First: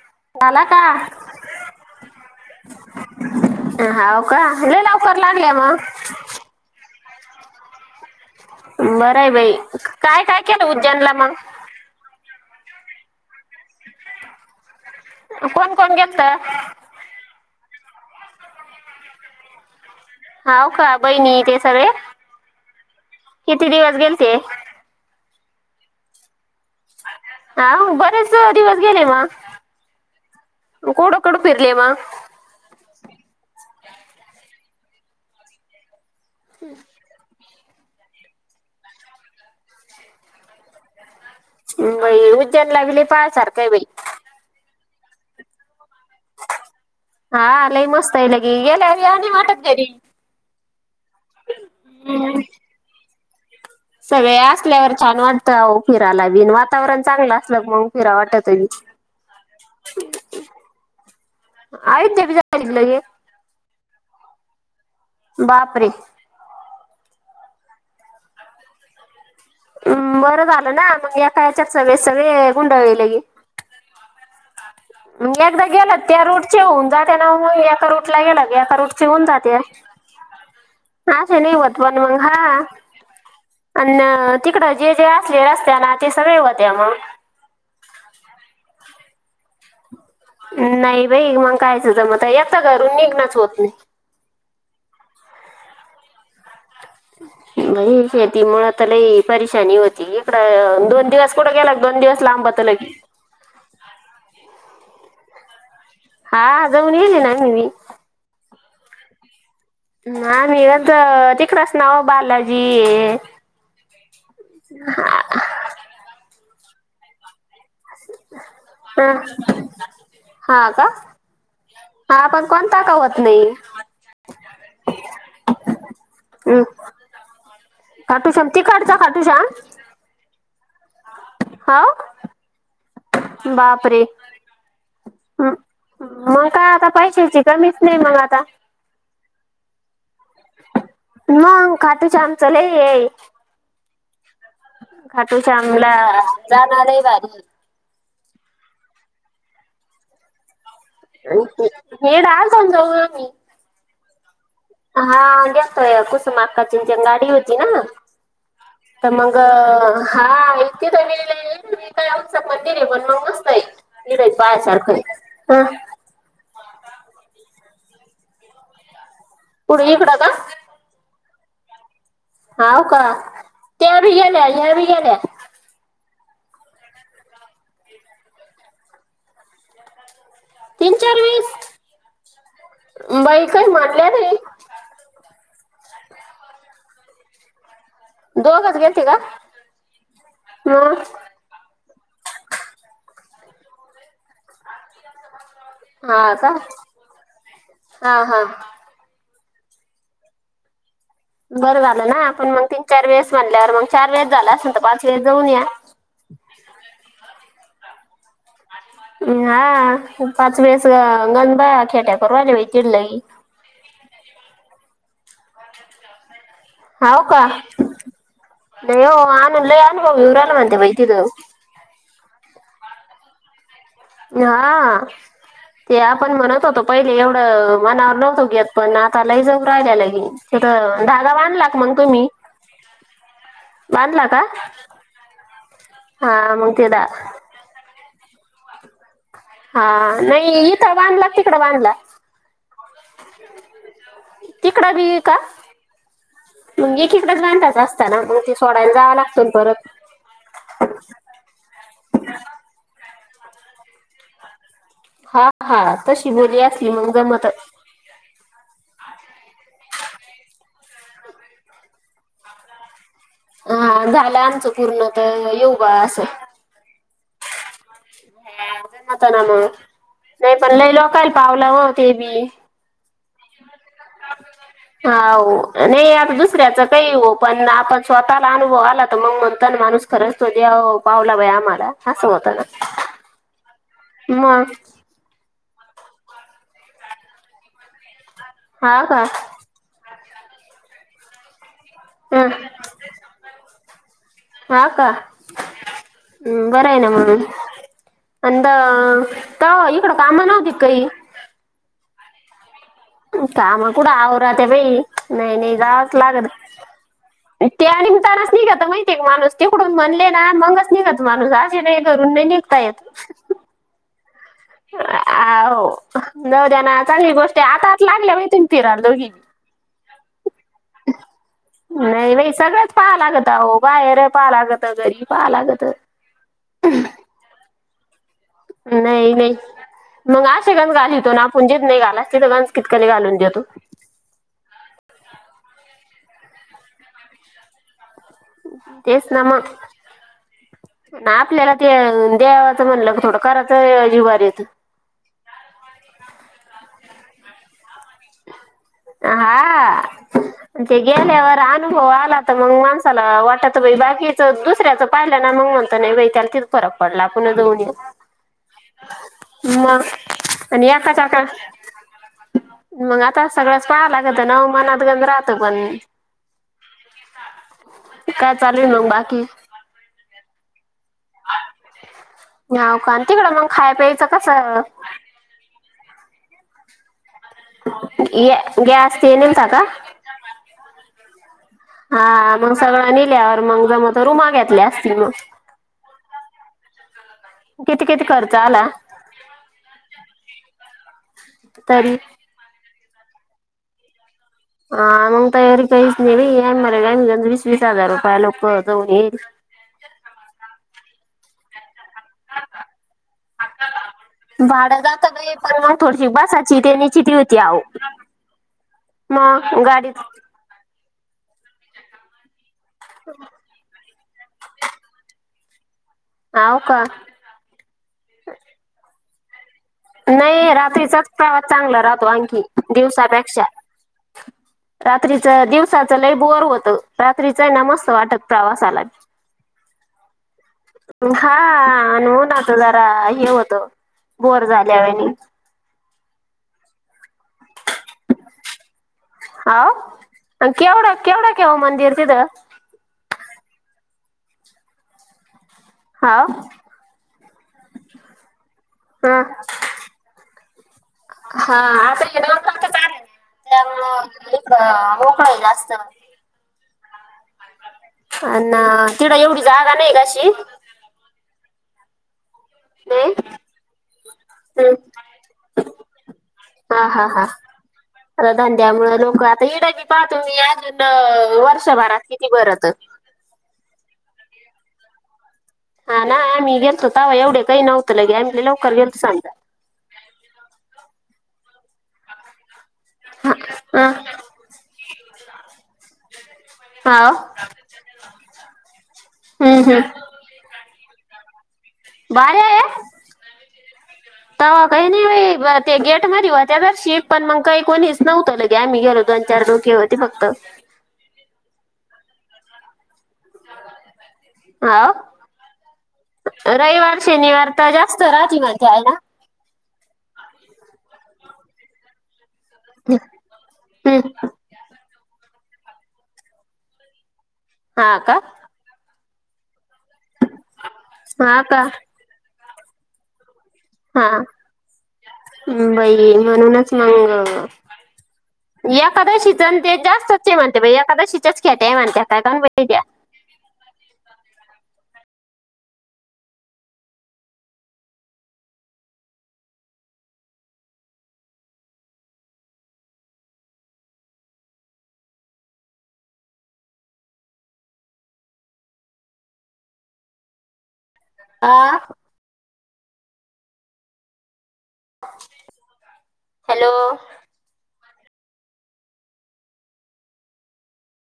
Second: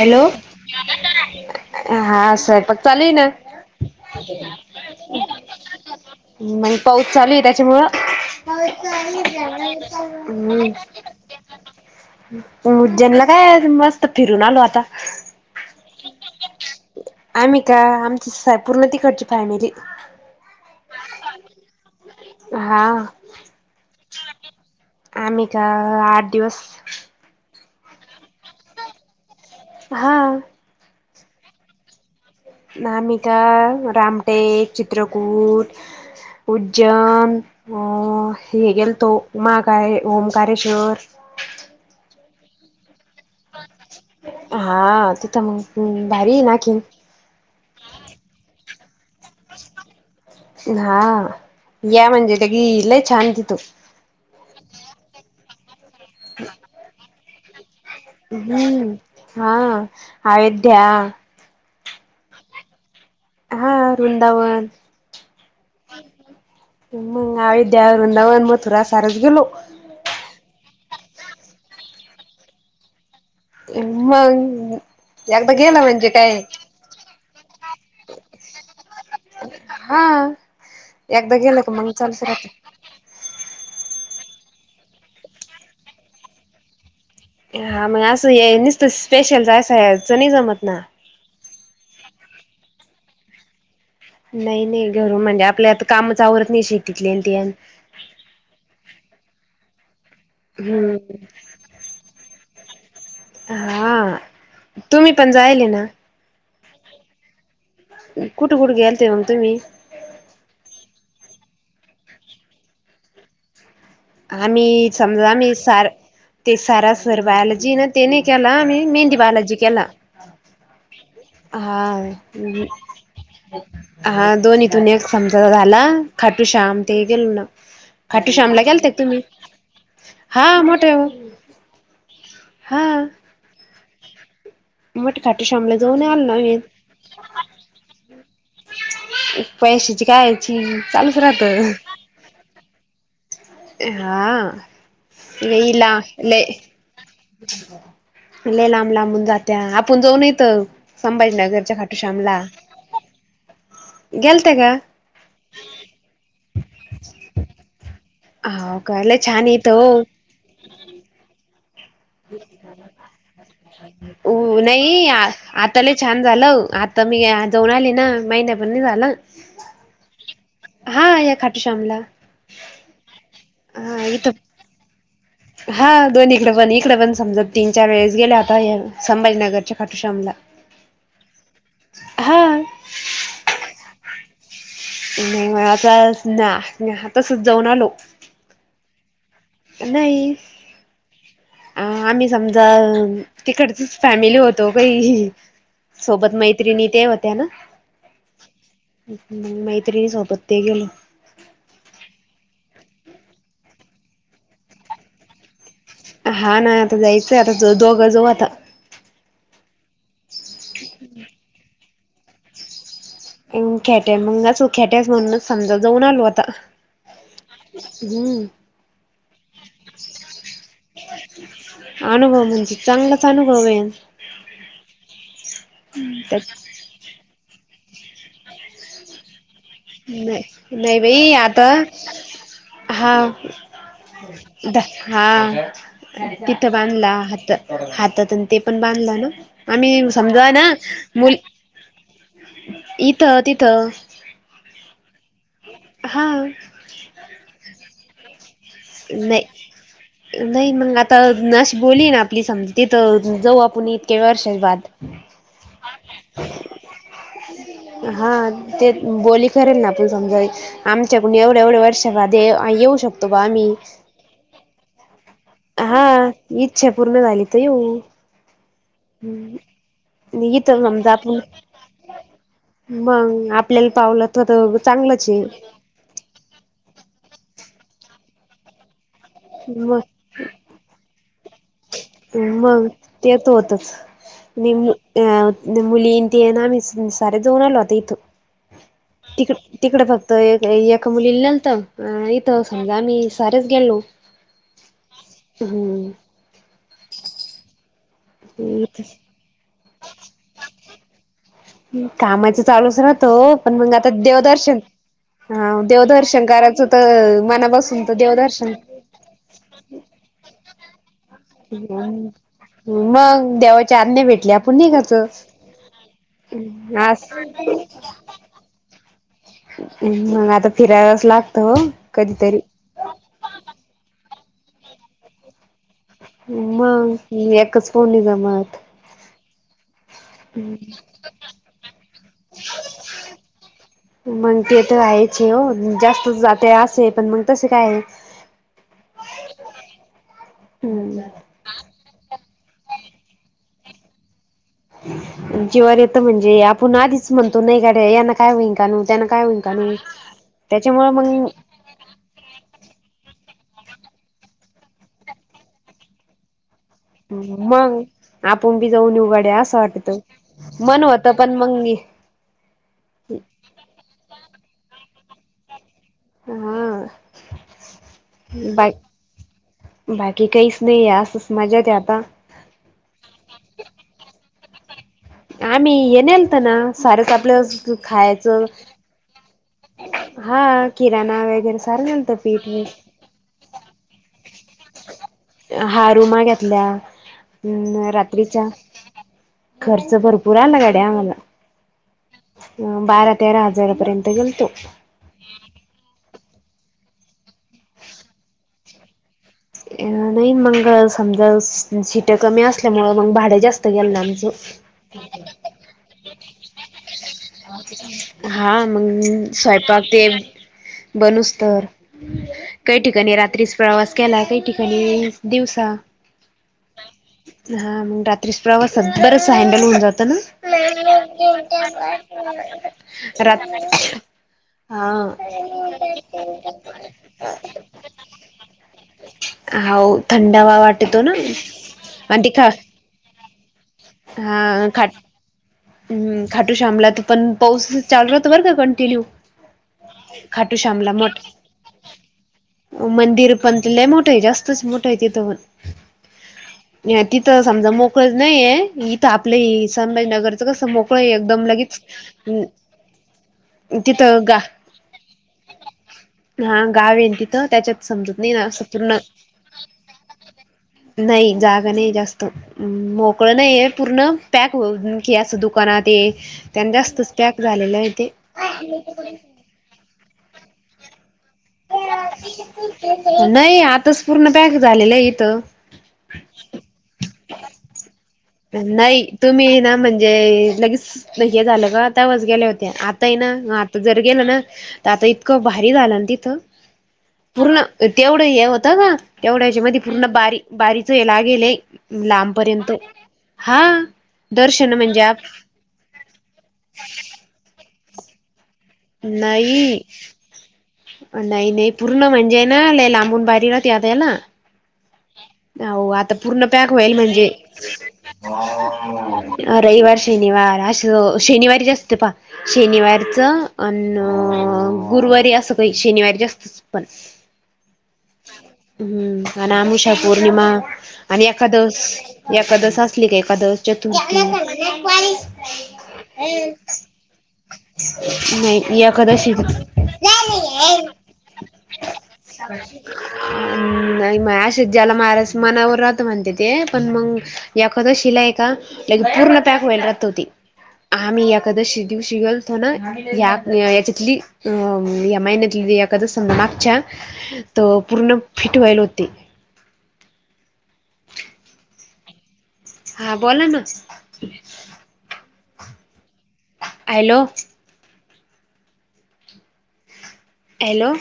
Hello झाला का हा स्वयंपाक चालू आहे ना हाव का ल लवकर लागल्या मग मग पाऊस चालू आहे त्याच्यामुळं [inaudible] बरं आहे बाई काय काय केलं उज्जैनला मग ज्ज्यांला काय मस्त फिरून आलो आता कोण कोण गेलत आम्ही का आमची पूर्ण तिकडची फॅमिली हाव का बहिणी ते सगळे हा किती दिवस गेलते. आम्ही का आठ दिवस हा बरेच दिवस गेले म हा कुठ कुठ फिरले मग नामिका, रामटेक, चित्रकूट, उज्जैन अ हे गेल तो महाकाय, ओंकारेश्वर बाई उज्जैन ला बी लई पाय सारखय बाई हा तिथ मग भारी आहे ना की हा लई मस्त आहे लगी गेल्यावर या नाही वाटत घरी हा या म्हणजे त गी लय छान तिथ असल्यावर छान वाटतं फिरायला बिन वातावरण चांगलं असलं मग फिरा वाटत बी हम्म हा आयोध्या अयोध्या बी [unintelligible] हा वृंदावन बापरे! मंग अयोध्या, वृंदावन, मथुरा सारचं गेलो. अं बरं झालं ना मंग एका याच्यात सगळे सगळे गुंडळलेे. मंग मंग एकदा गेलं त्या रूटचे होऊन जात्या ना मंग एका रूट ला गेलां एका रूट चेहोवून जाते हा एकदा अशे नाय गेलं का व्हतं मग पण मंग चालूच हा राहत अन तिकड जे जे असले रस्त्या ना ते सगळे होत्या म हा मग असं नुसतं स्पेशल जायसा हेज नाही बाई मग कायचं जमत एक तर घरून निघणच होत नाही नाही नाही घर म्हणजे आपल्या आता काम आवरत नाही शिक बई शेती मुळ त्याला परेशानी होती हम्म दोन दिवस कुठं गेला दोन दिवस लांबत होतं लय हा तुम्ही पण जायल ना हा अ जाऊन येली नी कुठे कुठे गेयल ते म्हग तुम्ही ना इरत तिकर नाव बालाजी आम्ही समजा आम्ही सार ते सार सर बाया लां जी ना तेने केला मी मेहंदी हा बालाजी केला. हा का हा पण कोणता का होत नाही हा दोन इथून एक समजा झाला खट टू श्याम ते केल नं. खटुश्याम त काडचा खाटूशाम. हां मोठे हा, हा बाप रे! मोठे खाटू ह श्यामला जाऊन आलो ना मंग आम्ही काय आता पैशाची कमीच नाय मंग आता. पैशाची कायची चालूच राहत. मग खाटूश्यामचं लय ये हा लय खाटूश्यामला ला लय जाणार लय भारी लय लांब लांबून जात्या आपण जाऊ नायत. संभाजीनगरच्या खाटू हे श्यामला डाल जाऊन जाऊ आम्ही गेलते का हा जास्त कुसुम अक्काचींनं त्यांनं गाडी होती न हो का तर लय मग छान येत हो हा इतकी दमिले आहे इकडे हो पायासारखं नई आहे हं. आता लय छान झालं आता मी आज जाऊन आले ना महिनापण नाय झाला. कुढ इकडं का? हा या खाटूश्यामला हाव का तेव्हा बी गेल्या ह्या बी गेल्या. हा दोन्हीकड पण इकडे पण समजा तीन चार वेळेस गेले आता संभाजीनगरच्या खाटुशामला. तीन चार वेळेस बाई काई मानल्या बाई नाही म आता ना ना तसच जाऊन आलो. [inaudible] नाही मग आ आम्ही समजा तिकडचीच फॅमिली होतो काही हा सोबत का मैत्रीणी ते होत्या ना हा हा मंग मैत्रिणी सोबत ते गेलो. बरं झालं ना आपण मग तीन चार वेळेस म्हनल्यावर मग चार वेळेस झालं असेल तर पाच वेळेस जाऊन या. हा ना आता जायचं आता दो दोघ जाऊ आता हा पाच वेळस गंद बाया खेट्या करू राहिल्या बाई तिड लय खेट्या मग असू खेट्यास म्हणूनच समजा जाऊन आलो आता. हाव का. हम्म नाय हो अन लय अनुभव येऊ राहिला म्हणते बाय तीथ अनुभव म्हणजे चांगलाच अनुभव आहे. हा ते आपण म्हणत त्यात होतो पहिले एवढ. मनावर नव्हतो घेत पण आता लय जाऊ. तिथ नाही नाही बाई धागा आता बधला मग तुम्ही हा. बांधला का ध हा हा तिथं मग ते दा बांधला हात हात. ते पण बांधलं ना आम्ही हा समजा नाही ना इथं बांधला मुली तिकडं बांधला इथं तिथं. तिकड बी का हा मग एकीकडेच बांधायच असता ना मग ते सोडायला जावं लागतं परत नाय नाही मग आता अशी बोली हे ना आपली समजा तिथ जाऊ आपण इतके वर्षे बाद हा हा तशी बोली असली मग जमल हा ते बोली करेल ना आपण समजा आमच्याकडून एवढे एवढ्या वर्ष [unintelligible] येऊ शकतो बा आम्ही हा झालं आमचं पूर्ण तर येऊ बा हा असं इच्छा पूर्ण झाली त येऊ. ह ना मग नाही इथ पण लई समजा लोकला आपण पावला व ते बी मग आपल्याला पावलं तर चांगलंच हाव आहे नाही आता दुसऱ्याच काही पण आपण स्वतःला अनुभव आला तर मग म्हणता ना मग माणूस खरंच तो देव पावला बाई आम्हा आसं होतना. मग ते तो होतच नि अ मुली ते न आम्ही सार्या जाऊन आलो आता इथ. हा का तिक तिकडे फक्त एका मुलीला नेलत. अ हं, इथं समजा आम्ही सारेच गेलो. हा का बरं आहे ना मग अंन द हम्म त इकडं कामा नवती काही कामाच चालुच राहत ओ. पण, कामं मग कुठं आता आवरा त्या देवदर्शन बाई नाही नाही हां. जावंच देवदर्शन लागत करायच मना त्या निमतानच निघतं माहिती माणूस तिकडून म्हणले ना मगच निघत माणस. अस नाय धरून नाय निघता येत. मग देवाची आज्ञा भेटली आपण अ निघायचं. आ होव नवर्‍याना अस चांगली गोष्ट आहे आता आत लागल्या बाई तूम्ही फिराल दोघी. हम्. आता फिरायलाच लागत हो नाही बाई. कधीतरी सगळंच पाहा लागत बाहेर - - पा लागत. घरी पाहा लागत. मगं एका स्पोन द नाही. नाही. मग अशे गंस घालितो ना आपणजीत नाही घाला मग आशे [unintelligible] घालितो ना आपण तिथंज घालाचे कितकली घालून देतो. मग ते तर राहायचे हो जास्त जाते असे पण मग तसे काय आहे. तेसनामा ना हम्म आपलेला ते [inaudible] देवाच म्हणलं थोडं करायच जीवारी येती. जीववर येत म्हणजे आपण आधीच म्हणतो नाही का. यांना काय होईं काणू. त्यांना काय होईं काणू. म्हणजे गेल्यावर अनुभव आला तर मग माणसाला वाट बाकीचं दुसऱ्याचं पाहिलं ना मग म्हणत नाही बा त्याचीच फरक पडला आपनच जाऊन येवु. मग आपण बी जाऊन येऊ गड्या असं मग वाटत. आणि मन एका होत चाका पण मग मग आता सगळ्याच पहा लागतना हो. मनात गण राहत पण हा काय चालु आहे म बाकी. की काहीच नाहीये असच मजेत आहे आता. नाव का तिकड मग खाय प्यायचं कसं आम्ही ये नेलथ ना सारच आपलं खायच. गॅ- गॅस ते नेलता का हा किराणा वगैरे सारं नेलत हा पीठ मग बीठ सगळं नेल्यावर मग जम तर रुमा घेतल्या असतील मग. हा रूमा किती किती खर्च रात्रीच्या, आला खर्च भरपूर आला गाड्या आम्हाला. तरी बारा, तेरा हजारपर्यंत हा मग तयारी काहीच नाही मर वीस -वीस हजार रुपये लोक [unintelligible] अ नाही मंगळ समजा शिट कमी असल्यामुळ मग भाडे जास्त गेल ना आमचं. भाडं जात बाई पण मग थोडीशी [unintelligible] हा मग स्वयंपाक ते बनूस तर काही ठिकाणी रात्रीस प्रवास केला काही ठिकाणी दिवसा हाव का हा मग रात्री प्रवासात बरचस आहे ना. नाही रात्रीचाच प्रवास चांगला राहतो आणंखी दिवसापेक्षा. रात हा रात्रीच दिवसाचं लैय बोर होत. रात्रीचं आहे ना मस्त वाटत प्रवासाला. [inaudible] हो थंडवा वाटतो ना? आणि ते खा नात जरा हे होत बोर हा झाल्या खाट वाणी. हम्म खाटू शमलात पण पाऊस चालू राहतो बरं का कंटिन्यू हाव आणि खाटू श्यामला केवढं मठ केवढं केव मंदिर तिथं मंदिर पण लय मोठं हाय जास्तच मोठा आहे तिथं पण. हाव तिथं समजा मोकळच नाहीे इथं हा आपले संभाजीनगर हा [unintelligible] त्यामुळं तिथं गा इकड मोकळा जास्त. हा गाव तिथ त्याच्यात समजत नाही ना असं जुन आणि तिथं एवढी जागा नाही का अशी नाही जा जास्त नाही मोकळ नाही पूर्ण पॅक हम्म. की अस दुकानात त्यांना हा हा जास्तच हा पॅक झालेलं आहे ते. तुम्ही अजून वर्ष नाही आताच पूर्ण पॅक झालेलं आहे इथं. हा ना? आम्ही गेलो तव एवढे काही नव्हत नाही तुम्ही ना म्हणजे लगेच हे झालं का तवाच गेल्या होत्या आता ना ग आता हा जर गेलं ना तर आता इतकं भारी झालं त हा पूर्ण तेवढं हे होत ना तेवढ्याच्या म पूर्ण ब बारी ला गेले लांबपर्यंत हा त दर्शन काही म्हणजे आप नाही ते गेट म हो त्या तर शीट पण मग काही कोणीच नव्हतं ल गे आम्ही गेलो दोन चार डोकी नाही होती फक्त. नाही नाही पूर्ण म्हणजे ना ल लांबून बारीलाात याद्याला हा हो आता पूर्ण पॅक होईल रविवार म्हणजे शनिवार तर जास्त राहते म्हणते आहे ना रविवार, शनिवार असं शनिवारी जा असत पहा शनिवारचं पण हम्म. गुरुवारी असं काही शनिवारी जास्त पण, हा का. अमुषा, पौर्णिमा आणि हा का एखादस एखादस असली का एखकादस चतु हा बाई म्हणूनच नाही एकादशी एखादशीचण ते जास्तचचे म्हनते झाले एखादाशीचच ख्या माणत काय काण बहि द्या अ नाही म अशा ज्याला महारा मनावर राहत म्हणते ते पण मग ते एकादशी य काे पूर्ण पॅक वेलत होती. आम्ही एकादशी दिवशी गेलतो ना या याच्यातली अ या महिन्यातली एकादस मागच्या तर पूर्ण फिट व्हायल होते. आह? हा बोला ना हॅलो हॅलो